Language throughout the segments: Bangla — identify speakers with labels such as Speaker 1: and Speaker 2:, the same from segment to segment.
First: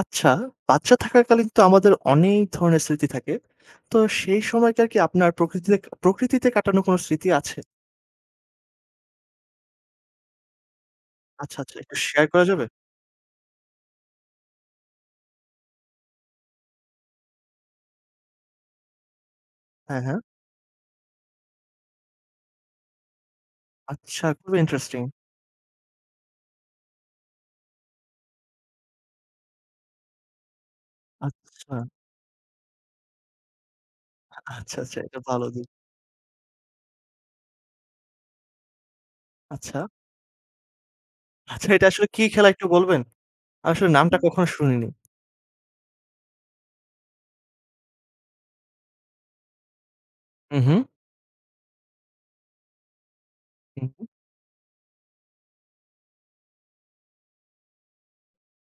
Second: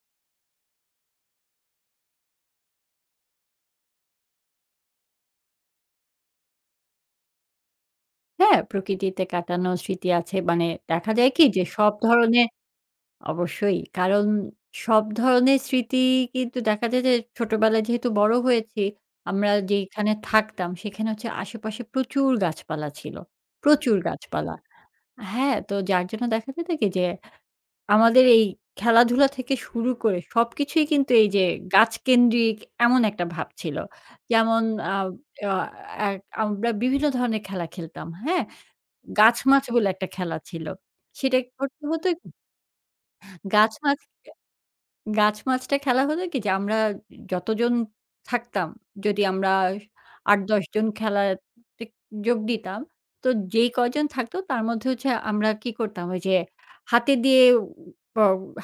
Speaker 1: আচ্ছা, বাচ্চা থাকাকালীন তো আমাদের অনেক ধরনের স্মৃতি থাকে। তো সেই সময়কার কি আপনার প্রকৃতিতে প্রকৃতিতে কাটানো কোনো স্মৃতি আছে?
Speaker 2: হ্যাঁ, প্রকৃতিতে কাটানো স্মৃতি আছে। মানে দেখা যায় কি
Speaker 1: আচ্ছা,
Speaker 2: যে
Speaker 1: আচ্ছা
Speaker 2: সব
Speaker 1: একটু শেয়ার করা
Speaker 2: ধরনের
Speaker 1: যাবে?
Speaker 2: অবশ্যই। কারণ সব ধরনের স্মৃতি কিন্তু দেখা যায় যে ছোটবেলায় যেহেতু বড় হয়েছি, আমরা
Speaker 1: হ্যাঁ,
Speaker 2: যেখানে
Speaker 1: হ্যাঁ।
Speaker 2: থাকতাম সেখানে হচ্ছে আশেপাশে প্রচুর গাছপালা ছিল। প্রচুর
Speaker 1: আচ্ছা,
Speaker 2: গাছপালা।
Speaker 1: খুবই ইন্টারেস্টিং।
Speaker 2: হ্যাঁ, তো যার জন্য দেখা যেত কি যে আমাদের এই খেলাধুলা থেকে শুরু করে সবকিছুই কিন্তু এই যে
Speaker 1: আচ্ছা,
Speaker 2: গাছকেন্দ্রিক এমন একটা ভাব ছিল। যেমন আ
Speaker 1: আচ্ছা এটা ভালো
Speaker 2: আ
Speaker 1: দিক।
Speaker 2: এক আমরা বিভিন্ন ধরনের খেলা খেলতাম। হ্যাঁ? গাছ-মাছ
Speaker 1: আচ্ছা,
Speaker 2: বলে একটা খেলা ছিল। সেটা
Speaker 1: আচ্ছা
Speaker 2: করতে
Speaker 1: এটা আসলে
Speaker 2: হতো
Speaker 1: কি খেলা একটু বলবেন? আমি আসলে
Speaker 2: গাছ-মাছ।
Speaker 1: নামটা কখনো শুনিনি।
Speaker 2: গাছ মাছটা খেলা হতো কি যে আমরা যতজন থাকতাম, যদি আমরা
Speaker 1: হু,
Speaker 2: ৮-১০
Speaker 1: হু,
Speaker 2: জন খেলাতে যোগ দিতাম, তো যেই
Speaker 1: হু, হু।
Speaker 2: কয়জন থাকতো তার মধ্যে হচ্ছে আমরা কি করতাম ওই যে হাতে দিয়ে উ- প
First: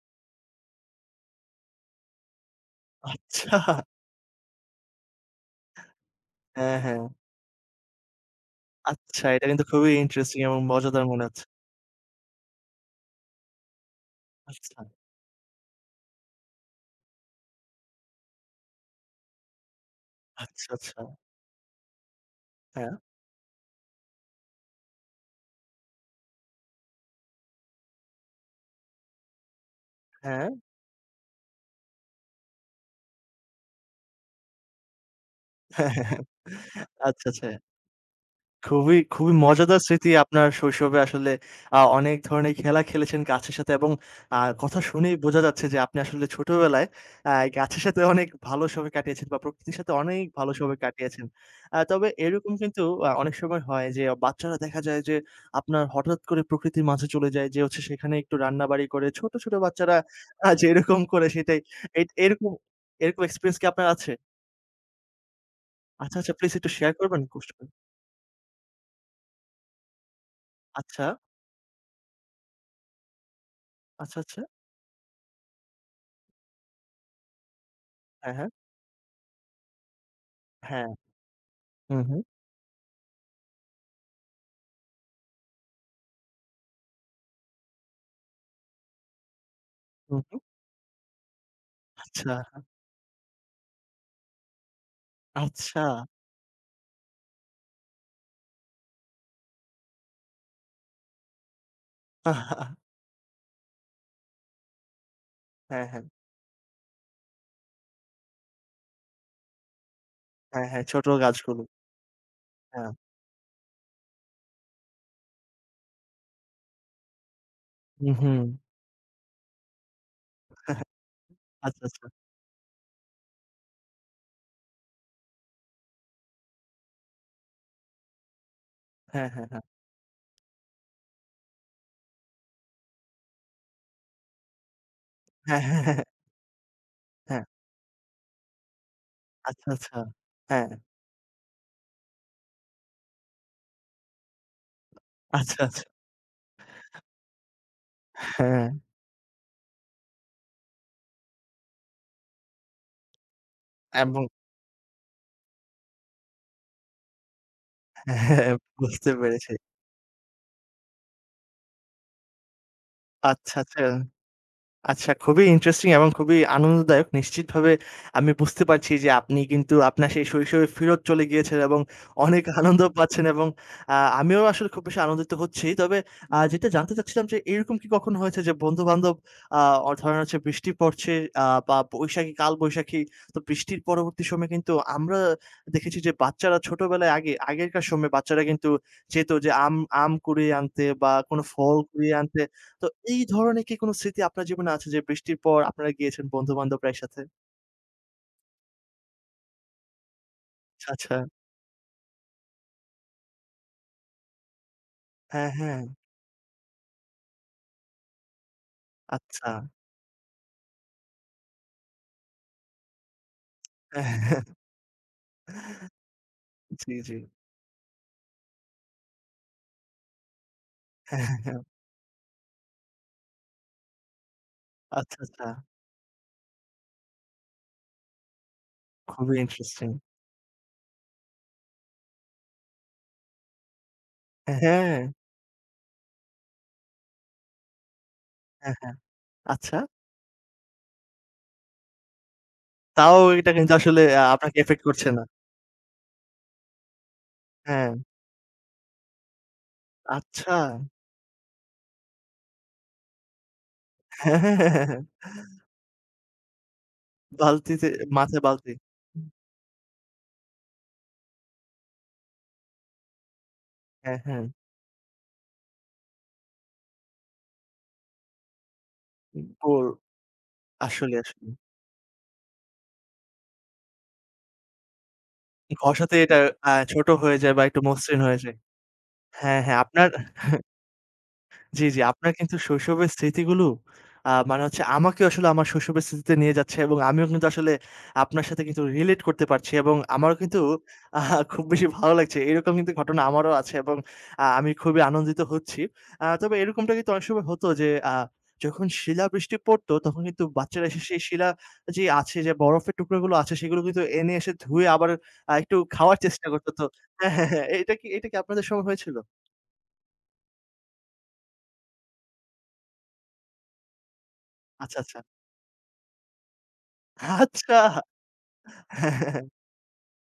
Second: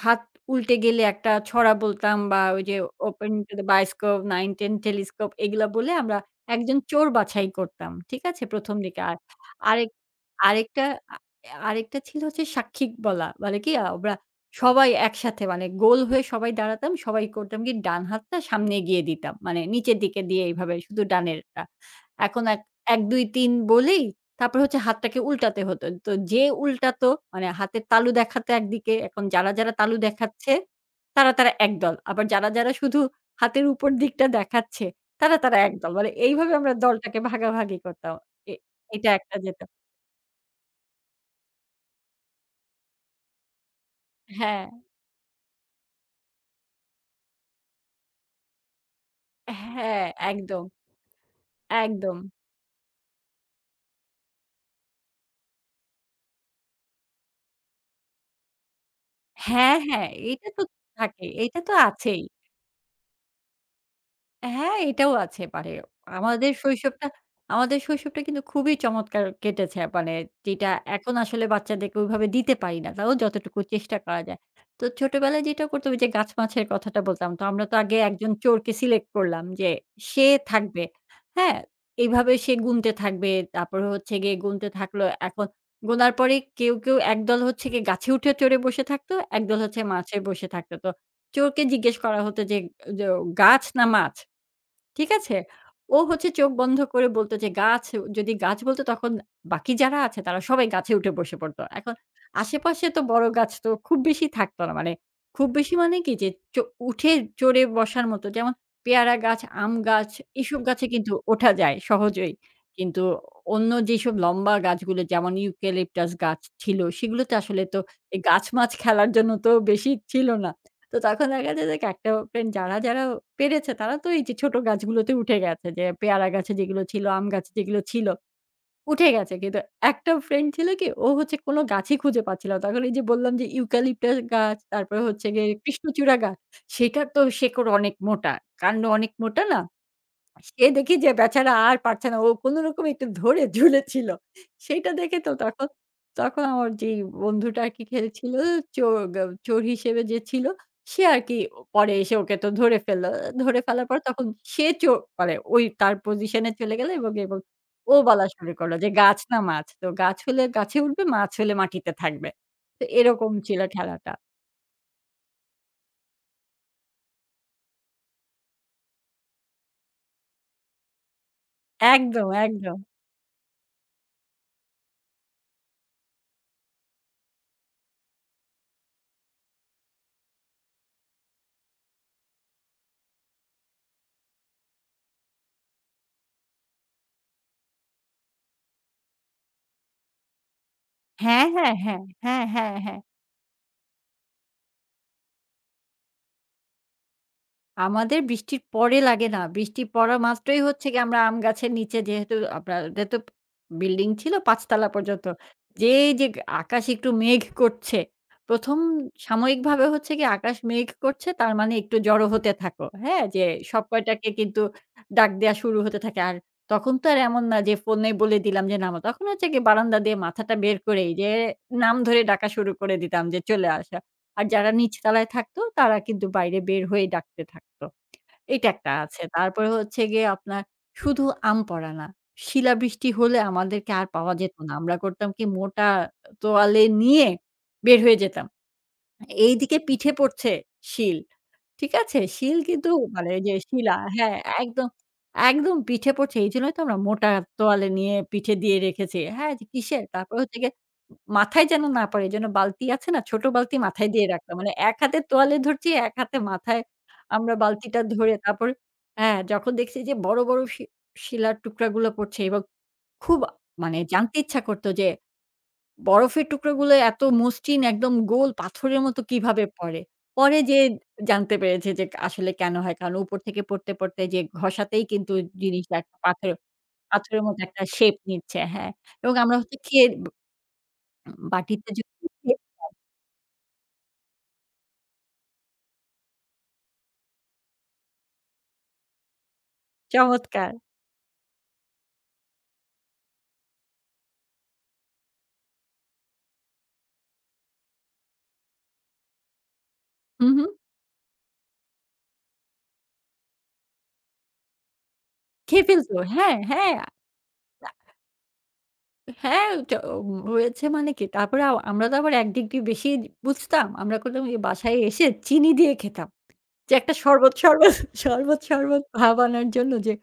Speaker 2: হাত উল্টে গেলে একটা ছড়া বলতাম বা ওই যে ওপেন টু
Speaker 1: আচ্ছা।
Speaker 2: দ্যা বায়োস্কোপ, 9-10 টেলিস্কোপ এগুলা বলে আমরা
Speaker 1: হ্যাঁ,
Speaker 2: একজন
Speaker 1: হ্যাঁ।
Speaker 2: চোর বাছাই করতাম। ঠিক আছে? ১ম দিকে। আর
Speaker 1: আচ্ছা এটা কিন্তু
Speaker 2: আরেক
Speaker 1: খুবই ইন্টারেস্টিং এবং
Speaker 2: আরেকটা
Speaker 1: মজাদার
Speaker 2: আ
Speaker 1: মনে হচ্ছে।
Speaker 2: আরেকটা ছিল হচ্ছে সাক্ষিক বলা। বলে কি আমরা
Speaker 1: আচ্ছা,
Speaker 2: সবাই একসাথে মানে গোল হয়ে সবাই দাঁড়াতাম। সবাই করতাম কি ডান হাতটা সামনে এগিয়ে দিতাম। মানে নিচের দিকে দিয়ে এইভাবে
Speaker 1: আচ্ছা।
Speaker 2: শুধু ডানেরটা। এখন
Speaker 1: হ্যাঁ,
Speaker 2: ১, ২, ৩ বলেই তারপর হচ্ছে হাতটাকে উল্টাতে হতো। তো যে উল্টাতো মানে হাতের তালু দেখাতো একদিকে, এখন যারা তালু
Speaker 1: হ্যাঁ।
Speaker 2: দেখাচ্ছে তারা একদল। আবার যারা শুধু হাতের উপর দিকটা দেখাচ্ছে তারা একদল।
Speaker 1: হ্যাঁ, হ্যাঁ,
Speaker 2: মানে
Speaker 1: হ্যাঁ।
Speaker 2: এইভাবে আমরা দলটাকে
Speaker 1: আচ্ছা, আচ্ছা।
Speaker 2: ভাগাভাগি করতাম। এ
Speaker 1: খুবই,
Speaker 2: এটা
Speaker 1: খুবই
Speaker 2: একটা যেত।
Speaker 1: মজাদার স্মৃতি আপনার শৈশবে আসলে অনেক ধরনের খেলা খেলেছেন গাছের সাথে এবং
Speaker 2: হ্যাঁ,
Speaker 1: কথা শুনেই বোঝা যাচ্ছে যে আপনি আসলে ছোটবেলায় আ গাছের সাথে অনেক ভালো সময় কাটিয়েছেন বা প্রকৃতির সাথে
Speaker 2: হ্যাঁ,
Speaker 1: অনেক ভালো
Speaker 2: একদম,
Speaker 1: সময় কাটিয়েছেন। তবে
Speaker 2: একদম।
Speaker 1: এরকম কিন্তু অনেক সময় হয় যে বাচ্চারা দেখা যায় যে আপনার হঠাৎ করে প্রকৃতির মাঝে চলে যায় যে হচ্ছে সেখানে একটু রান্নাবাড়ি করে ছোট, ছোট
Speaker 2: হ্যাঁ,
Speaker 1: বাচ্চারা
Speaker 2: হ্যাঁ, এইটা তো
Speaker 1: যেরকম
Speaker 2: থাকে।
Speaker 1: করে
Speaker 2: এইটা
Speaker 1: সেটাই
Speaker 2: তো আছেই।
Speaker 1: এরকম, এরকম এক্সপেরিয়েন্স কি আপনার আছে?
Speaker 2: হ্যাঁ, এটাও আছে মানে
Speaker 1: আচ্ছা, আচ্ছা
Speaker 2: আমাদের
Speaker 1: প্লিজ একটু শেয়ার
Speaker 2: শৈশবটা
Speaker 1: করবেন কষ্ট করে?
Speaker 2: আমাদের শৈশবটা কিন্তু খুবই চমৎকার কেটেছে। মানে যেটা
Speaker 1: আচ্ছা,
Speaker 2: এখন আসলে বাচ্চাদেরকে ওইভাবে দিতে পারি না। তাও যতটুকু চেষ্টা করা যায়।
Speaker 1: আচ্ছা।
Speaker 2: তো ছোটবেলায় যেটা করতাম ওই যে গাছ মাছের কথাটা বলতাম। তো আমরা তো আগে একজন
Speaker 1: হ্যাঁ, হ্যাঁ।
Speaker 2: চোরকে সিলেক্ট করলাম যে সে থাকবে।
Speaker 1: হ্যাঁ।
Speaker 2: হ্যাঁ?
Speaker 1: হু, হু,
Speaker 2: এইভাবে সে গুনতে থাকবে। তারপরে হচ্ছে গিয়ে গুনতে থাকলো। এখন গোনার পরে কেউ একদল হচ্ছে গিয়ে গাছে উঠে চড়ে বসে থাকতো, একদল হচ্ছে
Speaker 1: হু,
Speaker 2: মাছে
Speaker 1: হু।
Speaker 2: বসে থাকতো। তো চোরকে জিজ্ঞেস করা
Speaker 1: আচ্ছা,
Speaker 2: হতো যে, য "গাছ না মাছ?" ঠিক আছে?
Speaker 1: আচ্ছা।
Speaker 2: ও হচ্ছে চোখ বন্ধ করে বলত যে গাছ, যদি গাছ বলত তখন বাকি যারা আছে তারা সবাই গাছে উঠে বসে পড়ত। এখন আশেপাশে তো বড় গাছ তো খুব বেশি থাকত না। মানে খুব বেশি
Speaker 1: হ্যাঁ,
Speaker 2: মানে
Speaker 1: হ্যাঁ।
Speaker 2: কি যে চ উঠে চড়ে বসার মতো যেমন পেয়ারা গাছ, আম গাছ এসব
Speaker 1: হ্যাঁ,
Speaker 2: গাছে
Speaker 1: হ্যাঁ, ছোট
Speaker 2: কিন্তু ওঠা
Speaker 1: গাছগুলো।
Speaker 2: যায় সহজেই।
Speaker 1: হ্যাঁ।
Speaker 2: কিন্তু অন্য যেসব লম্বা গাছগুলো যেমন ইউক্যালিপটাস গাছ ছিল সেগুলোতে আসলে তো
Speaker 1: উ
Speaker 2: এই
Speaker 1: হুম।
Speaker 2: গাছ-মাছ খেলার জন্য তো বেশি ছিল না। তো তখন দেখা যায় যে
Speaker 1: আচ্ছা, আচ্ছা।
Speaker 2: ক্যাকটাস ফ্রেন্ড যারা পেরেছে তারা তো এই যে ছোট গাছগুলোতে উঠে গেছে। যে পেয়ারা গাছে যেগুলো ছিল, আম গাছে যেগুলো ছিল উঠে
Speaker 1: হ্যাঁ,
Speaker 2: গেছে।
Speaker 1: হ্যাঁ,
Speaker 2: কিন্তু
Speaker 1: হ্যাঁ।
Speaker 2: একটা ফ্রেন্ড ছিল কি ও হচ্ছে কোন গাছই খুঁজে পাচ্ছিল না। তখন এই যে বললাম যে ইউক্যালিপ্টাস গাছ, তারপরে হচ্ছে গিয়ে
Speaker 1: হ্যাঁ, হ্যাঁ, হ্যাঁ,
Speaker 2: কৃষ্ণচূড়া গাছ সেটা তো
Speaker 1: হ্যাঁ।
Speaker 2: শেকড় অনেক মোটা, কাণ্ড অনেক মোটা না?
Speaker 1: আচ্ছা, আচ্ছা।
Speaker 2: সে
Speaker 1: হ্যাঁ।
Speaker 2: দেখি যে বেচারা আর পারছে না। ও কোনরকমে একটু ধরে ঝুলেছিল। সেইটা দেখে তো
Speaker 1: আচ্ছা,
Speaker 2: তখন,
Speaker 1: আচ্ছা।
Speaker 2: তখন আমার যেই বন্ধুটা আরকি খেলছিল
Speaker 1: হ্যাঁ
Speaker 2: চোর গ চোর হিসেবে যে ছিল, সে আরকি পরে এসে ওকে তো ধরে ফেলল। ধরে ফেলার পর
Speaker 1: এবং
Speaker 2: তখন সে চোর মানে ওই তার পজিশনে চলে গেল এবং ও বলা শুরু
Speaker 1: হ্যাঁ,
Speaker 2: করল যে
Speaker 1: বুঝতে
Speaker 2: গাছ না
Speaker 1: পেরেছি।
Speaker 2: মাছ। তো গাছ হলে গাছে উঠবে, মাছ হলে মাটিতে থাকবে। তো এরকম
Speaker 1: আচ্ছা,
Speaker 2: ছিল
Speaker 1: আচ্ছা।
Speaker 2: খেলাটা।
Speaker 1: আচ্ছা, খুবই ইন্টারেস্টিং এবং খুবই আনন্দদায়ক। নিশ্চিতভাবে আমি বুঝতে পারছি যে আপনি কিন্তু আপনার সেই শৈশবে ফেরত চলে গিয়েছেন এবং
Speaker 2: একদম,
Speaker 1: অনেক
Speaker 2: একদম।
Speaker 1: আনন্দ পাচ্ছেন এবং আ আমিও আসলে খুব বেশি আনন্দিত হচ্ছি। তবে যেটা জানতে চাচ্ছিলাম যে এরকম কি কখনো হয়েছে যে বন্ধু-বান্ধব আ অ ধরেন হচ্ছে বৃষ্টি পড়ছে বা বৈশাখী, কালবৈশাখী তো বৃষ্টির পরবর্তী সময়ে কিন্তু আমরা দেখেছি যে বাচ্চারা ছোটবেলায় আগে আগেরকার সময়ে বাচ্চারা কিন্তু যেত যে আম আম কুড়িয়ে আনতে বা কোন
Speaker 2: হ্যাঁ, হ্যাঁ,
Speaker 1: ফল
Speaker 2: হ্যাঁ,
Speaker 1: কুড়িয়ে আনতে
Speaker 2: হ্যাঁ, হ্যাঁ,
Speaker 1: তো
Speaker 2: হ্যাঁ।
Speaker 1: এই ধরনের কি কোনো স্মৃতি আপনার জীবনে আছে যে বৃষ্টির পর আপনারা গিয়েছেন বন্ধু-বান্ধবরা একসাথে?
Speaker 2: আমাদের বৃষ্টির পরে লাগে না। বৃষ্টি পড়া মাত্রই হচ্ছে
Speaker 1: আচ্ছা,
Speaker 2: গিয়ে
Speaker 1: আচ্ছা।
Speaker 2: আমরা আম গাছের নিচে যেহেতু আপনাদের তো বিল্ডিং ছিল ৫ তলা পর্যন্ত।
Speaker 1: হ্যাঁ, হ্যাঁ।
Speaker 2: যেই যে আকাশ একটু মেঘ করছে। ১ম
Speaker 1: আচ্ছা।
Speaker 2: সাময়িকভাবে হচ্ছে গিয়ে আকাশ মেঘ করছে তার মানে একটু জড়ো হতে থাকো। হ্যাঁ? যে সব কয়টাকে কিন্তু ডাক দেয়া শুরু হতে থাকে। আর তখন
Speaker 1: জি,
Speaker 2: তো
Speaker 1: জি।
Speaker 2: আর এমন না যে ফোনে বলে দিলাম যে নামো। তখন হচ্ছে গিয়ে বারান্দা দিয়ে মাথাটা বের করেই
Speaker 1: হ্যাঁ,
Speaker 2: যে
Speaker 1: হ্যাঁ, হ্যাঁ।
Speaker 2: নাম ধরে ডাকা শুরু করে দিতাম যে চলে আসা। আর যারা
Speaker 1: আচ্ছা,
Speaker 2: নিচতলায়
Speaker 1: আচ্ছা।
Speaker 2: থাকতো তারা কিন্তু বাইরে বের হয়ে ডাকতে থাকতো। এটা একটা আছে।
Speaker 1: খুবই
Speaker 2: তারপরে
Speaker 1: ইন্টারেস্টিং।
Speaker 2: হচ্ছে গিয়ে আপনার শুধু আম পড়া না, শিলাবৃষ্টি হলে আমাদেরকে আর পাওয়া যেত
Speaker 1: হ্যাঁ,
Speaker 2: না। আমরা
Speaker 1: হ্যাঁ,
Speaker 2: করতাম কি মোটা তোয়ালে নিয়ে বের হয়ে যেতাম।
Speaker 1: হ্যাঁ, হ্যাঁ।
Speaker 2: এইদিকে
Speaker 1: আচ্ছা।
Speaker 2: পিঠে পড়ছে শিল। ঠিক আছে? শিল কিন্তু
Speaker 1: তাও
Speaker 2: মানে এই
Speaker 1: এটা
Speaker 2: যে
Speaker 1: কিন্তু
Speaker 2: শিলা
Speaker 1: আসলে
Speaker 2: হ্যাঁ,
Speaker 1: আপনাকে এফেক্ট
Speaker 2: একদম,
Speaker 1: করছে না।
Speaker 2: একদম পিঠে পড়ছে। এইজন্যই তো আমরা মোটা তোয়ালে
Speaker 1: হ্যাঁ।
Speaker 2: নিয়ে পিঠে দিয়ে রেখেছি। হ্যাঁ, যে কিসের? তারপর
Speaker 1: আচ্ছা।
Speaker 2: হচ্ছে গিয়ে মাথায় যেন না পড়ে। এইজন্য বালতি আছে না? ছোট বালতি মাথায় দিয়ে
Speaker 1: হ্যাঁ, হ্যাঁ,
Speaker 2: রাখতাম।
Speaker 1: হ্যাঁ,
Speaker 2: মানে
Speaker 1: হ্যাঁ,
Speaker 2: এক
Speaker 1: হ্যাঁ।
Speaker 2: হাতে তোয়ালে ধরছি, এক হাতে মাথায় আমরা
Speaker 1: বালতিতে
Speaker 2: বালতিটা ধরে
Speaker 1: মাথায়
Speaker 2: তারপর
Speaker 1: বালতি।
Speaker 2: হ্যাঁ, যখন দেখছি যে বড় শিলার টুকরাগুলো পড়ছে এবং খুব মানে
Speaker 1: হ্যাঁ,
Speaker 2: জানতে
Speaker 1: হ্যাঁ।
Speaker 2: ইচ্ছা করত যে বরফের টুকরোগুলো এত মসৃণ একদম গোল পাথরের মতো কিভাবে
Speaker 1: গোল।
Speaker 2: পড়ে? পরে যেয়ে
Speaker 1: আসলে, আসলে।
Speaker 2: জানতে পেরেছে যে আসলে কেন হয়। কারণ উপর থেকে পড়তে যে ঘষাতেই কিন্তু জিনিসটা একটা
Speaker 1: ঘষাতে এটা
Speaker 2: পাথর
Speaker 1: ছোট হয়ে
Speaker 2: পাথরের
Speaker 1: যায়
Speaker 2: মতো
Speaker 1: বা একটু
Speaker 2: একটা শেপ
Speaker 1: মসৃণ হয়ে যায়।
Speaker 2: নিচ্ছে। হ্যাঁ, এবং আমরা
Speaker 1: হ্যাঁ,
Speaker 2: হচ্ছে
Speaker 1: হ্যাঁ।
Speaker 2: খেয়ে
Speaker 1: আপনার জি,
Speaker 2: বাটিতে
Speaker 1: জি।
Speaker 2: যদি
Speaker 1: আপনার কিন্তু
Speaker 2: খেতাম।
Speaker 1: শৈশবের স্মৃতিগুলো মানে হচ্ছে আমাকে আসলে আমার শৈশবের স্মৃতিতে নিয়ে যাচ্ছে এবং আমিও কিন্তু আসলে আপনার সাথে কিন্তু রিলেট করতে পারছি এবং আমারও কিন্তু
Speaker 2: চমৎকার।
Speaker 1: আহা খুব বেশি ভালো লাগছে। এরকম কিন্তু ঘটনা আমারও আছে এবং আমি খুবই আনন্দিত হচ্ছি। তবে এরকমটা কিন্তু অনেক সময় হতো যে যখন শিলাবৃষ্টি পড়তো তখন কিন্তু
Speaker 2: হুম, হুম।
Speaker 1: বাচ্চারা এসে সেই শিলা যে আছে যে বরফের টুকরোগুলো আছে সেগুলো কিন্তু এনে এসে ধুয়ে আবার একটু
Speaker 2: খেয়ে ফেলত।
Speaker 1: খাওয়ার চেষ্টা
Speaker 2: হ্যাঁ,
Speaker 1: করত তো
Speaker 2: হ্যাঁ।
Speaker 1: হ্যাঁ, হ্যাঁ, হ্যাঁ।
Speaker 2: আ
Speaker 1: এটা কি আপনাদের সময় হয়েছিল?
Speaker 2: হ্যাঁ, চ হয়েছে মানে কি? তারপরে আমরা তো আবার ১ ডিগ্রি বেশি বুঝতাম। আমরা করতাম কি বাসায়
Speaker 1: আচ্ছা, আচ্ছা।
Speaker 2: এসে চিনি দিয়ে খেতাম। যে একটা শরবত,
Speaker 1: আচ্ছা!
Speaker 2: শরবত, শরবত, শরবত
Speaker 1: হ্যাঁ, হ্যাঁ,
Speaker 2: ভাব
Speaker 1: হ্যাঁ।
Speaker 2: আনার জন্য যে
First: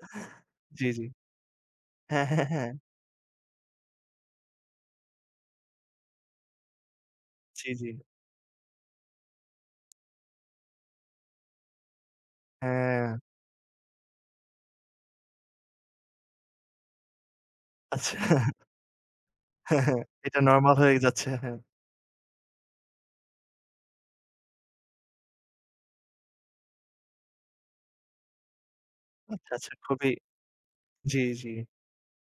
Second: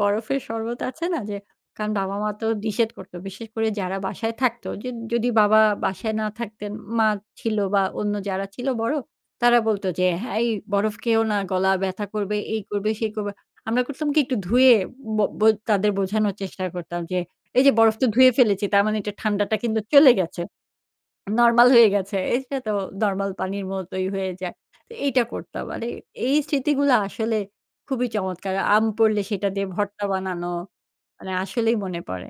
Speaker 2: বরফের শরবত
Speaker 1: জি, জি।
Speaker 2: আছে না? যে কারণ
Speaker 1: হ্যাঁ,
Speaker 2: বাবা-মা
Speaker 1: হ্যাঁ,
Speaker 2: তো
Speaker 1: হ্যাঁ।
Speaker 2: নিষেধ করত। বিশেষ করে যারা বাসায় থাকতো যে যদি বাবা বাসায় না থাকতেন, মা ছিল
Speaker 1: জি,
Speaker 2: বা
Speaker 1: জি।
Speaker 2: অন্য যারা ছিল বড়, তারা বলত যে, "হ্যাঁ, এই বরফ খেও না, গলা ব্যথা করবে, এই করবে,
Speaker 1: হ্যাঁ।
Speaker 2: সেই করবে।" আমরা করতাম কি একটু ধুয়ে ব ব তাদের বোঝানোর চেষ্টা করতাম যে, "এই যে বরফ তো
Speaker 1: আচ্ছা।
Speaker 2: ধুয়ে ফেলেছি, তার মানে এটা ঠান্ডাটা কিন্তু
Speaker 1: হ্যাঁ, হ্যাঁ।
Speaker 2: চলে
Speaker 1: এটা
Speaker 2: গেছে।"
Speaker 1: নরমাল হয়ে যাচ্ছে। হ্যাঁ।
Speaker 2: নরমাল হয়ে গেছে। এটা তো নরমাল পানির মতোই হয়ে যায়। তো এইটা করতাম। মানে এই স্মৃতিগুলো আসলে খুবই চমৎকার। আম পড়লে সেটা
Speaker 1: আচ্ছা,
Speaker 2: দিয়ে
Speaker 1: আচ্ছা।
Speaker 2: ভর্তা
Speaker 1: খুবই
Speaker 2: বানানো,
Speaker 1: জি,
Speaker 2: মানে
Speaker 1: জি।
Speaker 2: আসলেই মনে পড়ে।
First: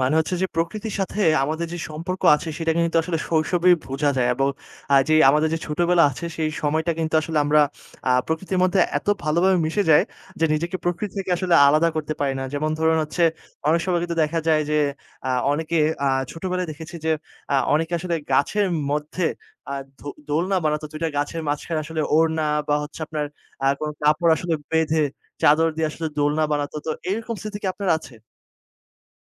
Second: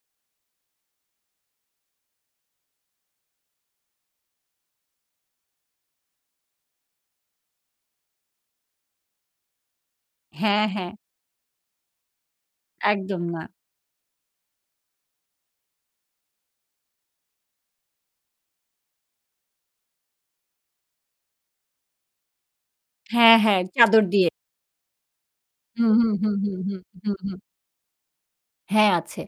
Speaker 1: মানে হচ্ছে যে প্রকৃতির সাথে আমাদের যে সম্পর্ক আছে সেটা কিন্তু আসলে শৈশবেই বোঝা যায় এবং যে আমাদের যে ছোটবেলা আছে সেই সময়টা কিন্তু আসলে আমরা প্রকৃতির মধ্যে এত ভালোভাবে মিশে যাই যে
Speaker 2: হ্যাঁ,
Speaker 1: নিজেকে
Speaker 2: হ্যাঁ।
Speaker 1: প্রকৃতি থেকে আসলে আলাদা করতে পারি না। যেমন ধরুন
Speaker 2: একদম
Speaker 1: হচ্ছে
Speaker 2: না।
Speaker 1: অনেক সময় কিন্তু দেখা যায় যে অনেকে আ ছোটবেলায় দেখেছি যে অনেকে আসলে গাছের মধ্যে আ দো দোলনা বানাতো ২ টা গাছের মাঝখানে আসলে ওড়না বা হচ্ছে আপনার
Speaker 2: হ্যাঁ, হ্যাঁ।
Speaker 1: কোনো
Speaker 2: চাদর দিয়ে।
Speaker 1: কাপড় আসলে বেঁধে চাদর দিয়ে
Speaker 2: হুম,
Speaker 1: আসলে
Speaker 2: হুম, হুম,
Speaker 1: দোলনা
Speaker 2: হুম,
Speaker 1: বানাতো।
Speaker 2: হুম,
Speaker 1: তো
Speaker 2: হুম,
Speaker 1: এরকম
Speaker 2: হুম।
Speaker 1: স্মৃতি কি আপনার আছে?
Speaker 2: হ্যাঁ, আছে।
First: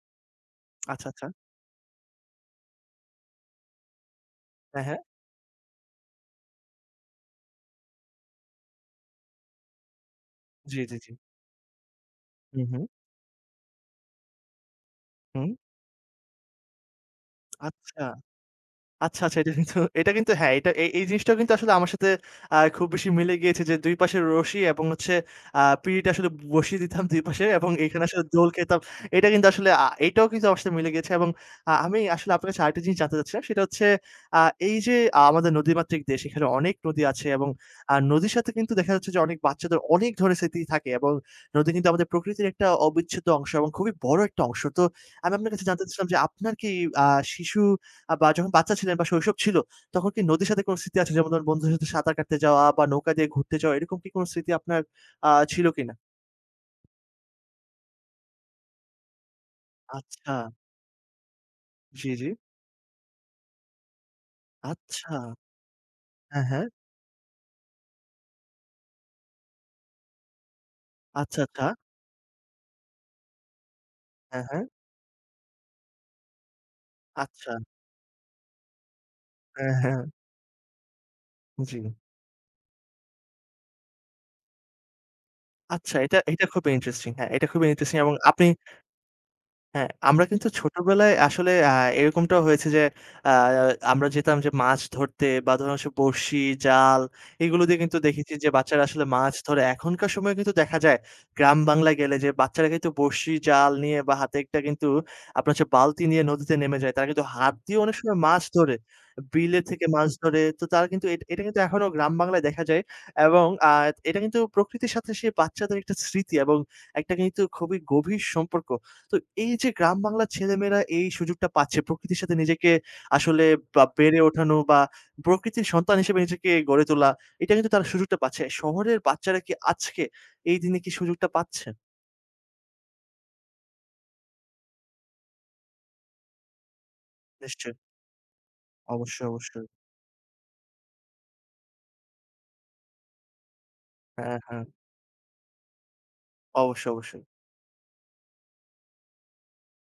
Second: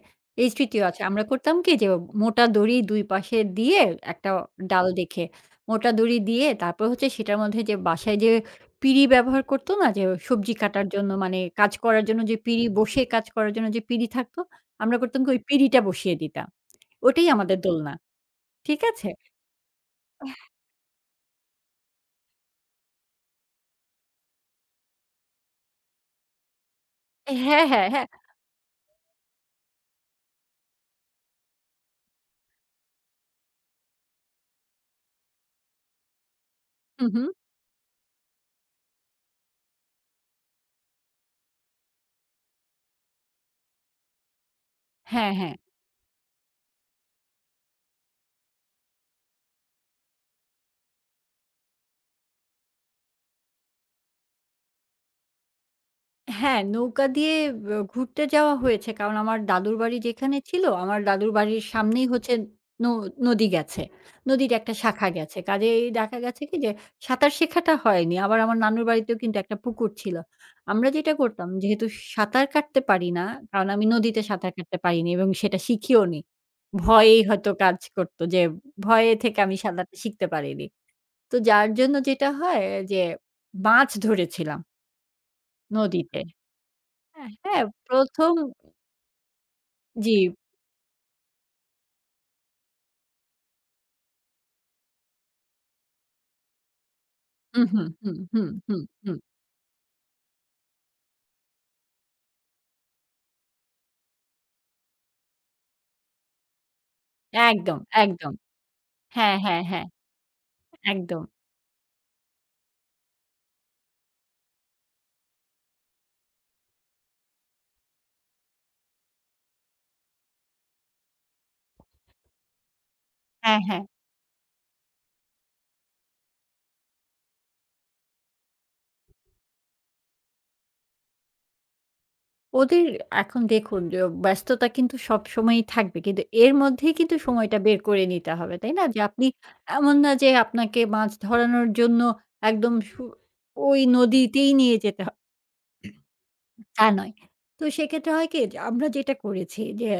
Speaker 2: এই স্মৃতিও আছে।
Speaker 1: আচ্ছা,
Speaker 2: আমরা
Speaker 1: আচ্ছা।
Speaker 2: করতাম কি যে মোটা দড়ি ২ পাশে দিয়ে একটা
Speaker 1: হ্যাঁ,
Speaker 2: ডাল
Speaker 1: হ্যাঁ।
Speaker 2: রেখে, মোটা দড়ি দিয়ে তারপর হচ্ছে সেটার মধ্যে যে বাসায় যে পিঁড়ি ব্যবহার করতো না যে সবজি
Speaker 1: জি,
Speaker 2: কাটার
Speaker 1: জি,
Speaker 2: জন্য
Speaker 1: জি।
Speaker 2: মানে কাজ করার জন্য যে
Speaker 1: হু,
Speaker 2: পিঁড়ি
Speaker 1: হু,
Speaker 2: বসে কাজ করার জন্য যে পিঁড়ি থাকতো, আমরা করতাম কি ওই
Speaker 1: হুম।
Speaker 2: পিঁড়িটা বসিয়ে দিতাম। ওটাই আমাদের দোলনা।
Speaker 1: আচ্ছা।
Speaker 2: ঠিক আছে?
Speaker 1: আচ্ছা, আচ্ছা। এটা কিন্তু হ্যাঁ, এটা এই এই জিনিসটা কিন্তু আসলে আমার সাথে খুব বেশি মিলে গিয়েছে যে ২ পাশে রশি এবং হচ্ছে পিঁড়িটা আসলে বসিয়ে দিতাম ২ পাশে
Speaker 2: হ্যাঁ,
Speaker 1: এবং
Speaker 2: হ্যাঁ,
Speaker 1: এখানে
Speaker 2: হ্যাঁ।
Speaker 1: আসলে দোল খেতাম। এটা কিন্তু আসলে এটাও কিন্তু আমার সাথে মিলে গিয়েছে এবং আমি আসলে আপনার কাছে আরেকটা জিনিস জানতে চাচ্ছিলাম। সেটা হচ্ছে আ এই যে আমাদের নদীমাতৃক দেশ, এখানে অনেক নদী
Speaker 2: হু, হু।
Speaker 1: আছে এবং নদীর সাথে কিন্তু দেখা যাচ্ছে যে অনেক বাচ্চাদের অনেক ধরনের স্মৃতি থাকে এবং নদী কিন্তু আমাদের প্রকৃতির একটা অবিচ্ছেদ্য অংশ এবং খুবই বড় একটা অংশ। তো
Speaker 2: হ্যাঁ,
Speaker 1: আমি
Speaker 2: হ্যাঁ।
Speaker 1: আপনার কাছে জানতে চাচ্ছিলাম যে আপনার কি আ শিশু আ বা যখন বাচ্চা ছিলেন বা শৈশব ছিল, তখন কি নদীর সাথে কোন স্মৃতি আছে? যেমন ধরুন বন্ধুদের সাথে সাঁতার কাটতে যাওয়া বা নৌকা দিয়ে ঘুরতে যাওয়া, এরকম কি কোন স্মৃতি আপনার ছিল কিনা?
Speaker 2: হ্যাঁ, নৌকা দিয়ে ঘুরতে যাওয়া হয়েছে। কারণ আমার দাদুর বাড়ি যেখানে
Speaker 1: আচ্ছা।
Speaker 2: ছিল, আমার দাদুর বাড়ির সামনেই
Speaker 1: জি, জি।
Speaker 2: হচ্ছে ন নদী গেছে। নদীর একটা শাখা
Speaker 1: আচ্ছা।
Speaker 2: গেছে। কাজেই দেখা গেছে
Speaker 1: হ্যাঁ,
Speaker 2: কি
Speaker 1: হ্যাঁ।
Speaker 2: যে সাঁতার শেখাটা হয়নি। আবার আমার নানুর বাড়িতেও কিন্তু একটা পুকুর ছিল। আমরা যেটা
Speaker 1: আচ্ছা,
Speaker 2: করতাম
Speaker 1: আচ্ছা।
Speaker 2: যেহেতু সাঁতার কাটতে পারি না, কারণ আমি নদীতে
Speaker 1: হ্যাঁ,
Speaker 2: সাঁতার
Speaker 1: হ্যাঁ।
Speaker 2: কাটতে পারিনি এবং সেটা শিখিওনি। ভয়েই হয়তো
Speaker 1: আচ্ছা।
Speaker 2: কাজ করত যে ভয়ে থেকে আমি
Speaker 1: হ্যাঁ,
Speaker 2: সাঁতারটা
Speaker 1: হ্যাঁ।
Speaker 2: শিখতে পারিনি। তো যার
Speaker 1: জি।
Speaker 2: জন্য যেটা হয় যে মাছ ধরেছিলাম
Speaker 1: আচ্ছা, এটা
Speaker 2: নদীতে।
Speaker 1: এটা খুবই ইন্টারেস্টিং।
Speaker 2: হ্যাঁ,
Speaker 1: হ্যাঁ, এটা
Speaker 2: হ্যাঁ
Speaker 1: খুবই ইন্টারেস্টিং এবং
Speaker 2: ১ম
Speaker 1: আপনি হ্যাঁ,
Speaker 2: জি।
Speaker 1: আমরা কিন্তু ছোটবেলায় আসলে এরকমটাও হয়েছে যে আ আমরা যেতাম যে মাছ ধরতে বা ধরুন হচ্ছে বড়শি, জাল এগুলো
Speaker 2: হুম,
Speaker 1: দিয়ে
Speaker 2: হুম,
Speaker 1: কিন্তু
Speaker 2: হুম,
Speaker 1: দেখেছি
Speaker 2: হুম,
Speaker 1: যে
Speaker 2: হুম,
Speaker 1: বাচ্চারা আসলে
Speaker 2: হুম।
Speaker 1: মাছ ধরে। এখনকার সময়ে কিন্তু দেখা যায় গ্রাম বাংলায় গেলে যে বাচ্চারা কিন্তু বড়শি, জাল নিয়ে বা হাতে একটা কিন্তু আপনার হচ্ছে বালতি নিয়ে নদীতে নেমে যায়। তারা কিন্তু হাত
Speaker 2: একদম,
Speaker 1: দিয়ে অনেক সময়
Speaker 2: একদম।
Speaker 1: মাছ ধরে।
Speaker 2: হ্যাঁ,
Speaker 1: বিলে
Speaker 2: হ্যাঁ, হ্যাঁ।
Speaker 1: থেকে মাছ ধরে। তো তারা কিন্তু
Speaker 2: একদম।
Speaker 1: এটা কিন্তু এখনো গ্রাম বাংলায় দেখা যায় এবং এটা কিন্তু প্রকৃতির সাথে সেই বাচ্চাদের একটা স্মৃতি এবং একটা কিন্তু খুবই গভীর সম্পর্ক। তো এই যে গ্রাম বাংলার ছেলেমেয়েরা এই সুযোগটা পাচ্ছে প্রকৃতির সাথে নিজেকে আসলে
Speaker 2: হ্যাঁ, হ্যাঁ।
Speaker 1: বা বেড়ে ওঠানো বা প্রকৃতির সন্তান হিসেবে নিজেকে গড়ে তোলা, এটা কিন্তু তারা সুযোগটা পাচ্ছে। শহরের বাচ্চারা কি আজকে এই দিনে কি সুযোগটা পাচ্ছে?
Speaker 2: ওদের এখন দেখুন যে ব্যস্ততা কিন্তু সবসময়ই থাকবে। কিন্তু এর মধ্যেই কিন্তু সময়টা
Speaker 1: নিশ্চয়ই।
Speaker 2: বের করে নিতে হবে। তাই না? যে আপনি
Speaker 1: অবশ্যই, অবশ্যই।
Speaker 2: এমন না যে আপনাকে মাছ ধরানোর জন্য একদম ওই
Speaker 1: হ্যাঁ,
Speaker 2: নদীতেই
Speaker 1: হ্যাঁ।
Speaker 2: নিয়ে যেতে হবে। তা
Speaker 1: অবশ্যই,
Speaker 2: নয়।
Speaker 1: অবশ্যই।
Speaker 2: তো সেক্ষেত্রে হয় কি? যে আমরা যেটা করেছি যে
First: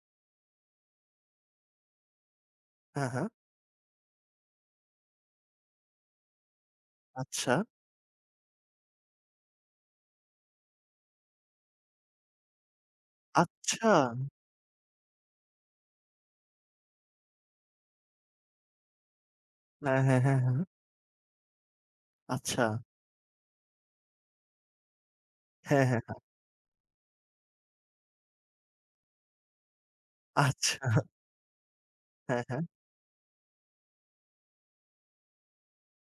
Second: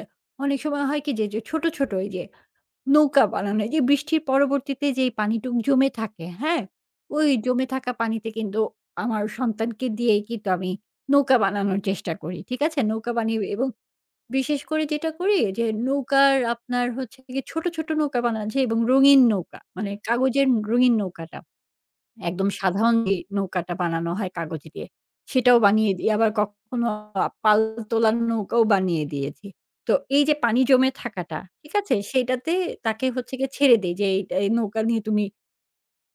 Speaker 2: অনেক সময় হয় কি? যে ছোট ওই যে
Speaker 1: হ্যাঁ,
Speaker 2: নৌকা
Speaker 1: হ্যাঁ।
Speaker 2: বানানো হয় যে বৃষ্টির পরবর্তীতে যেই পানিটুক জমে থাকে, হ্যাঁ? ওই
Speaker 1: আচ্ছা,
Speaker 2: জমে থাকা পানিতে কিন্তু আমার সন্তানকে দিয়েই কিন্তু আমি নৌকা বানানোর চেষ্টা করি। ঠিক আছে? নৌকা বানিয়ে এবং
Speaker 1: আচ্ছা।
Speaker 2: বিশেষ করে যেটা করি যে নৌকার আপনার হচ্ছে গিয়ে ছোট, ছোট নৌকা বানানো যায় এবং রঙিন নৌকা মানে
Speaker 1: হ্যাঁ, হ্যাঁ, হ্যাঁ,
Speaker 2: কাগজের
Speaker 1: হ্যাঁ।
Speaker 2: রঙিন নৌকাটা। একদম
Speaker 1: আচ্ছা।
Speaker 2: সাধারণ যে নৌকাটা বানানো হয় কাগজ দিয়ে, সেটাও
Speaker 1: হ্যাঁ,
Speaker 2: বানিয়ে
Speaker 1: হ্যাঁ।
Speaker 2: দিই। আবার কখনো পাল তোলার নৌকাও বানিয়ে দিয়েছি। তো এই যে পানি
Speaker 1: আচ্ছা।
Speaker 2: জমে থাকাটা, ঠিক আছে?
Speaker 1: হ্যাঁ,
Speaker 2: সেইটাতে
Speaker 1: হ্যাঁ।
Speaker 2: তাকে হচ্ছে গিয়ে ছেড়ে দেই যে, "এইটা এই নৌকা নিয়ে তুমি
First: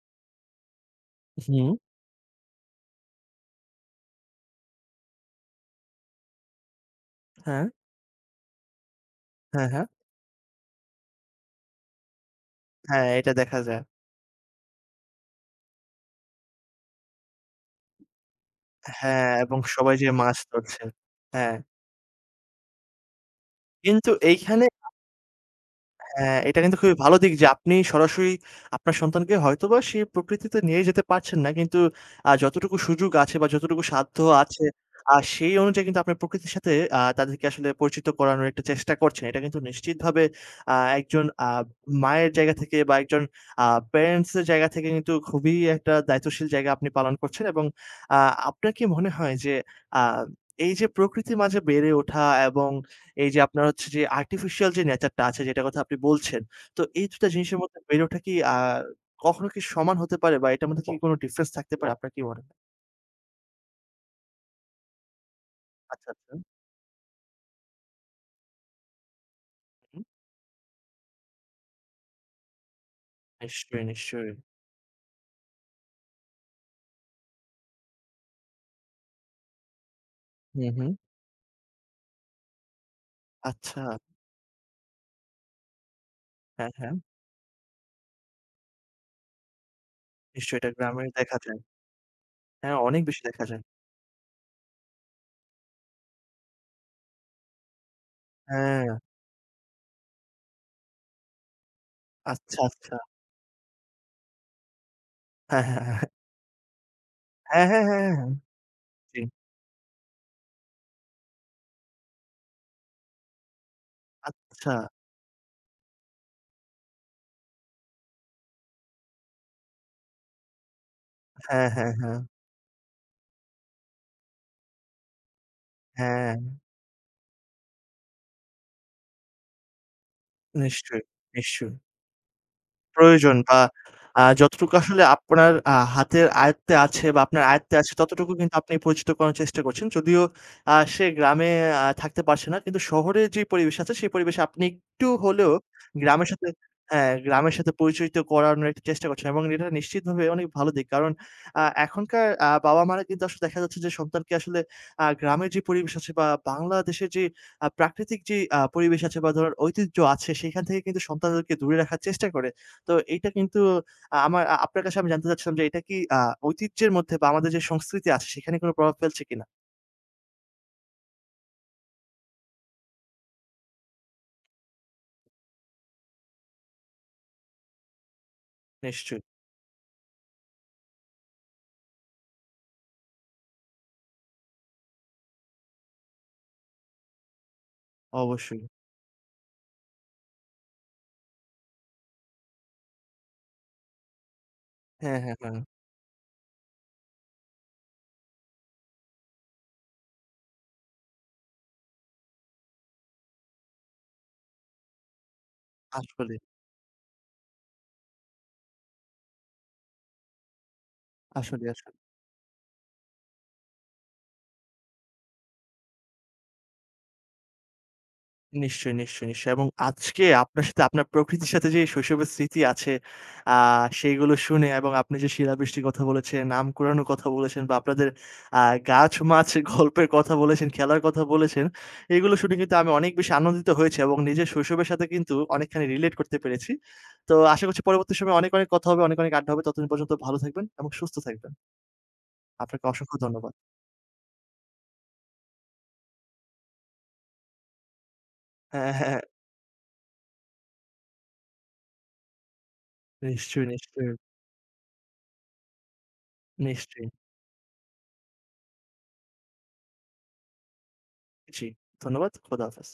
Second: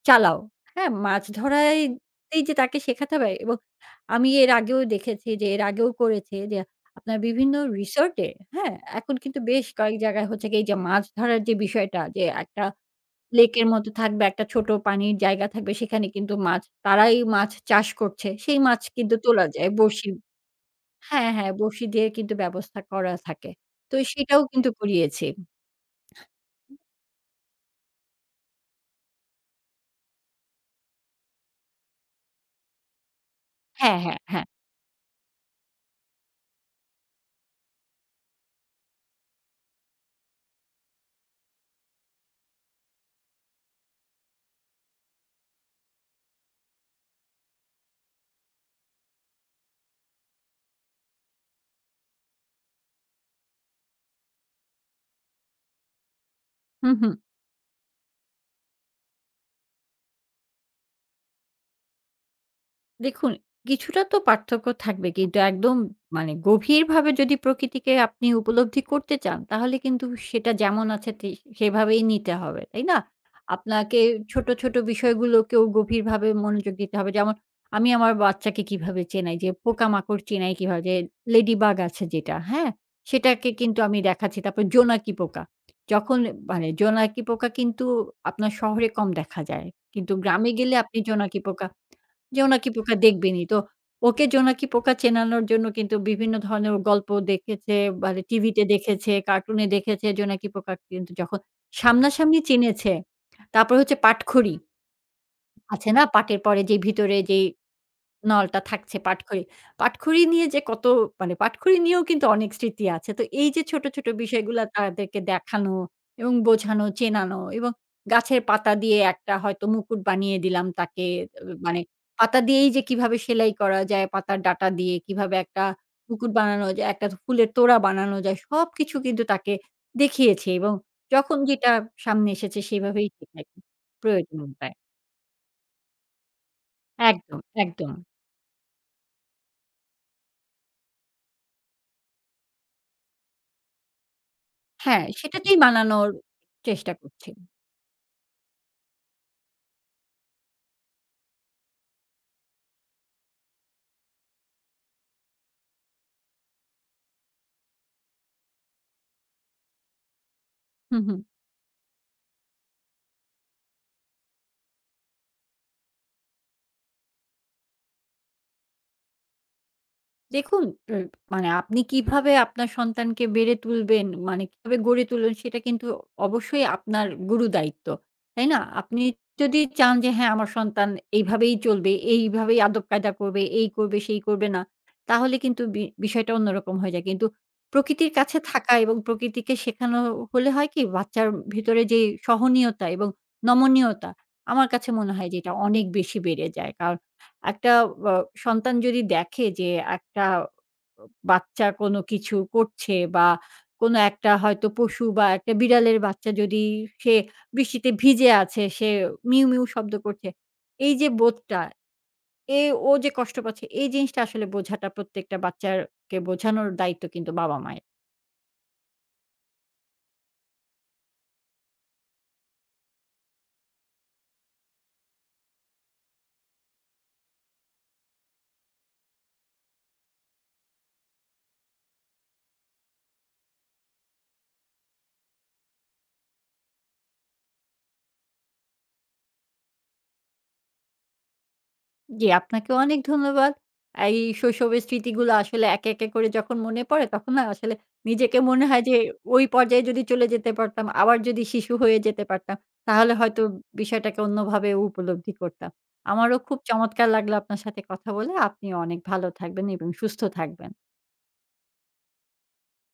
Speaker 2: চালাও।" হ্যাঁ? মাছ
Speaker 1: হুম।
Speaker 2: ধরায় তেই যে তাকে শেখাতে হবে এবং আমি এর আগেও দেখেছি যে এর আগেও করেছি যে আপনার বিভিন্ন
Speaker 1: হ্যাঁ,
Speaker 2: রিসোর্ট এ, হ্যাঁ? এখন কিন্তু বেশ
Speaker 1: হ্যাঁ, হ্যাঁ।
Speaker 2: কয়েক জায়গায় হচ্ছে গিয়ে এই যে মাছ ধরার যে বিষয়টা যে একটা
Speaker 1: হ্যাঁ, এটা দেখা
Speaker 2: লেকের
Speaker 1: যায়।
Speaker 2: মতো থাকবে, একটা ছোট পানির জায়গা থাকবে সেখানে কিন্তু মাছ তারাই মাছ চাষ করছে। সেই মাছ কিন্তু
Speaker 1: হ্যাঁ,
Speaker 2: তোলা
Speaker 1: এবং
Speaker 2: যায়
Speaker 1: সবাই
Speaker 2: বড়শি।
Speaker 1: যেয়ে মাছ ধরছে।
Speaker 2: হ্যাঁ, হ্যাঁ,
Speaker 1: হ্যাঁ।
Speaker 2: বড়শি দিয়ে কিন্তু ব্যবস্থা করা থাকে। তো
Speaker 1: কিন্তু
Speaker 2: সেটাও
Speaker 1: এইখানে
Speaker 2: কিন্তু করিয়েছি।
Speaker 1: হ্যাঁ, এটা কিন্তু খুবই ভালো দিক যে আপনি সরাসরি আপনার সন্তানকে হয়তোবা সেই প্রকৃতিতে নিয়ে যেতে পারছেন না। কিন্তু যতটুকু সুযোগ আছে বা যতটুকু
Speaker 2: হ্যাঁ, হ্যাঁ,
Speaker 1: সাধ্য
Speaker 2: হ্যাঁ।
Speaker 1: আছে, সেই অনুযায়ী কিন্তু আপনি প্রকৃতির সাথে তাদেরকে আসলে পরিচিত করানোর একটা চেষ্টা করছেন। এটা কিন্তু নিশ্চিতভাবে একজন মায়ের জায়গা থেকে বা একজন আ প্যারেন্টস এর জায়গা থেকে কিন্তু খুবই একটা দায়িত্বশীল জায়গা আপনি পালন করছেন এবং আ আপনার কি মনে হয় যে আ এই যে প্রকৃতির মাঝে বেড়ে ওঠা এবং এই যে আপনার হচ্ছে যে আর্টিফিশিয়াল যে নেচারটা আছে যেটার কথা আপনি বলছেন, তো
Speaker 2: হু,
Speaker 1: এই
Speaker 2: হু।
Speaker 1: ২ টা জিনিসের মধ্যে বেরোটা কি কখনো কি সমান হতে পারে বা এটার মধ্যে কি কোনো ডিফারেন্স থাকতে পারে? আপনার কি মনে হয়?
Speaker 2: দেখুন, কিছুটা তো পার্থক্য থাকবে। কিন্তু একদম
Speaker 1: আচ্ছা,
Speaker 2: মানে
Speaker 1: আচ্ছা।
Speaker 2: গভীরভাবে যদি প্রকৃতিকে আপনি উপলব্ধি করতে চান, তাহলে
Speaker 1: হুম,
Speaker 2: কিন্তু সেটা যেমন আছে তে সেভাবেই নিতে হবে, তাই না?
Speaker 1: নিশ্চয়ই,
Speaker 2: আপনাকে
Speaker 1: নিশ্চয়ই।
Speaker 2: ছোট, ছোট বিষয়গুলোকেও গভীরভাবে মনোযোগ দিতে হবে। যেমন আমি আমার বাচ্চাকে কিভাবে চেনাই? যে পোকামাকড় চেনাই
Speaker 1: হুম,
Speaker 2: কিভাবে?
Speaker 1: হুম।
Speaker 2: যে লেডিবাগ আছে যেটা, হ্যাঁ? সেটাকে কিন্তু
Speaker 1: আচ্ছা।
Speaker 2: আমি দেখাচ্ছি। তারপর জোনাকি পোকা। যখন মানে
Speaker 1: হ্যাঁ, হ্যাঁ।
Speaker 2: জোনাকি পোকা কিন্তু আপনার শহরে কম দেখা যায়। কিন্তু গ্রামে
Speaker 1: নিশ্চয়ই এটা
Speaker 2: গেলে আপনি
Speaker 1: গ্রামে দেখা
Speaker 2: জোনাকি
Speaker 1: যায়।
Speaker 2: পোকা জোনাকি
Speaker 1: হ্যাঁ,
Speaker 2: পোকা
Speaker 1: অনেক বেশি দেখা
Speaker 2: দেখবেনই। তো
Speaker 1: যায়।
Speaker 2: ওকে জোনাকি পোকা চেনানোর জন্য কিন্তু বিভিন্ন ধরনের ও গল্প দেখেছে, মানে টিভিতে
Speaker 1: হ্যাঁ,
Speaker 2: দেখেছে, কার্টুনে দেখেছে জোনাকি পোকা কিন্তু যখন সামনাসামনি
Speaker 1: আচ্ছা,
Speaker 2: চিনেছে।
Speaker 1: আচ্ছা।
Speaker 2: তারপরে হচ্ছে পাটখড়ি।
Speaker 1: হ্যাঁ, হ্যাঁ,
Speaker 2: আছে না
Speaker 1: হ্যাঁ।
Speaker 2: পাটের পরে যে ভিতরে যেই
Speaker 1: হ্যাঁ, হ্যাঁ, হ্যাঁ, হ্যাঁ।
Speaker 2: নলটা থাকছে
Speaker 1: জি।
Speaker 2: পাটখড়ি। পাটখড়ি নিয়ে যে কত মানে পাটখড়ি নিয়েও কিন্তু অনেক স্মৃতি আছে। তো এই যে ছোট, ছোট বিষয়গুলা
Speaker 1: আচ্ছা।
Speaker 2: তাদেরকে দেখানো এবং বোঝানো, চেনানো এবং গাছের পাতা দিয়ে একটা হয়তো মুকুট বানিয়ে দিলাম তাকে
Speaker 1: হ্যাঁ,
Speaker 2: মানে
Speaker 1: হ্যাঁ, হ্যাঁ।
Speaker 2: পাতা দিয়েই যে কিভাবে সেলাই করা যায়, পাতার ডাঁটা দিয়ে কিভাবে একটা মুকুট
Speaker 1: হ্যাঁ,
Speaker 2: বানানো যায়, একটা ফুলের তোড়া বানানো যায় সবকিছু কিন্তু তাকে দেখিয়েছি এবং
Speaker 1: নিশ্চয়ই,
Speaker 2: যখন যেটা
Speaker 1: নিশ্চয়ই।
Speaker 2: সামনে এসেছে সেভাবেই
Speaker 1: প্রয়োজন
Speaker 2: সেটাকে
Speaker 1: বা
Speaker 2: প্রয়োজন অনুযায়ী।
Speaker 1: যতটুকু আসলে আপনার হাতের আয়ত্তে আছে বা
Speaker 2: একদম,
Speaker 1: আপনার আয়ত্তে
Speaker 2: একদম।
Speaker 1: আছে ততটুকু কিন্তু আপনি পরিচিত করানোর চেষ্টা করছেন। যদিও সে গ্রামে থাকতে পারছে না। কিন্তু শহরের যে পরিবেশ আছে সেই পরিবেশে আপনি
Speaker 2: হ্যাঁ,
Speaker 1: একটু হলেও
Speaker 2: সেটাতেই বানানোর
Speaker 1: গ্রামের সাথে
Speaker 2: চেষ্টা
Speaker 1: হ্যাঁ,
Speaker 2: করছি।
Speaker 1: গ্রামের সাথে পরিচিত করানোর একটা চেষ্টা করছেন এবং এটা নিশ্চিতভাবে অনেক ভালো দিক। কারণ এখনকার বাবা-মারা কিন্তু আসলে দেখা যাচ্ছে যে সন্তানকে আসলে গ্রামের যে পরিবেশ আছে বা বাংলাদেশের যে প্রাকৃতিক যে পরিবেশ আছে বা ধরেন ঐতিহ্য আছে সেখান থেকে
Speaker 2: হু,
Speaker 1: কিন্তু
Speaker 2: হু।
Speaker 1: সন্তানদেরকে দূরে রাখার চেষ্টা করে। তো এইটা কিন্তু আমার আপনার কাছে আমি জানতে চাচ্ছিলাম যে এটা কি ঐতিহ্যের মধ্যে বা আমাদের যে সংস্কৃতি আছে সেখানে কোন প্রভাব ফেলছে কিনা?
Speaker 2: দেখুন, এ মানে আপনি কিভাবে আপনার সন্তানকে বেড়ে তুলবেন, মানে কিভাবে গড়ে তুলবেন সেটা কিন্তু অবশ্যই আপনার গুরু দায়িত্ব। তাই না? আপনি
Speaker 1: নিশ্চয়ই,
Speaker 2: যদি চান যে হ্যাঁ, আমার সন্তান এইভাবেই চলবে, এইভাবেই আদব-কায়দা করবে, এই করবে, সেই করবে না, তাহলে কিন্তু বিষয়টা অন্যরকম হয়ে যায়। কিন্তু প্রকৃতির কাছে
Speaker 1: অবশ্যই।
Speaker 2: থাকা এবং প্রকৃতিকে শেখানো হলে হয় কি বাচ্চার ভিতরে যে সহনীয়তা এবং নমনীয়তা, আমার কাছে মনে
Speaker 1: হ্যাঁ,
Speaker 2: হয় যে
Speaker 1: হ্যাঁ,
Speaker 2: এটা
Speaker 1: হ্যাঁ।
Speaker 2: অনেক বেশি বেড়ে যায়। কারণ একটা আ সন্তান যদি দেখে যে একটা বাচ্চা কোনো কিছু করছে বা কোনো একটা হয়তো পশু বা একটা বিড়ালের বাচ্চা
Speaker 1: আসলেই,
Speaker 2: যদি সে বৃষ্টিতে ভিজে আছে, সে মিউ, মিউ শব্দ করছে। এই যে বোধটা,
Speaker 1: আসলেই, আসলেই।
Speaker 2: এ ও যে কষ্ট পাচ্ছে এই জিনিসটা আসলে বোঝাটা প্রত্যেকটা বাচ্চাকে বোঝানোর দায়িত্ব কিন্তু বাবা-মায়ের।
Speaker 1: নিশ্চয়ই, নিশ্চয়ই, নিশ্চয়ই। এবং আজকে আপনার সাথে আপনার প্রকৃতির সাথে যে শৈশবের স্মৃতি আছে, আ সেইগুলো শুনে এবং আপনি যে শিলাবৃষ্টির কথা বলেছেন, আম কুড়ানোর কথা বলেছেন বা আপনাদের আ গাছ-মাছ গল্পের কথা বলেছেন, খেলার কথা বলেছেন, এগুলো শুনে কিন্তু আমি অনেক বেশি আনন্দিত হয়েছি এবং নিজের শৈশবের সাথে কিন্তু অনেকখানি রিলেট করতে পেরেছি। তো আশা করছি পরবর্তী সময়ে অনেক, অনেক কথা হবে, অনেক, অনেক আড্ডা হবে। ততদিন পর্যন্ত ভালো থাকবেন এবং সুস্থ থাকবেন।
Speaker 2: জি, আপনাকেও
Speaker 1: আপনাকে
Speaker 2: অনেক
Speaker 1: অসংখ্য
Speaker 2: ধন্যবাদ।
Speaker 1: ধন্যবাদ।
Speaker 2: এই শৈশবের স্মৃতিগুলো আসলে একে, একে করে যখন মনে পড়ে তখন না আসলে নিজেকে মনে হয়
Speaker 1: হ্যাঁ,
Speaker 2: যে
Speaker 1: হ্যাঁ, হ্যাঁ,
Speaker 2: ওই পর্যায়ে যদি চলে যেতে পারতাম, আবার যদি শিশু হয়ে যেতে পারতাম, তাহলে হয়তো
Speaker 1: নিশ্চয়ই, নিশ্চয়ই,
Speaker 2: বিষয়টাকে অন্যভাবে উপলব্ধি করতাম। আমারও খুব চমৎকার
Speaker 1: নিশ্চয়ই।
Speaker 2: লাগলো আপনার সাথে কথা বলে। আপনিও অনেক ভালো থাকবেন এবং সুস্থ থাকবেন।
Speaker 1: জি, ধন্যবাদ। খোদা হাফেজ।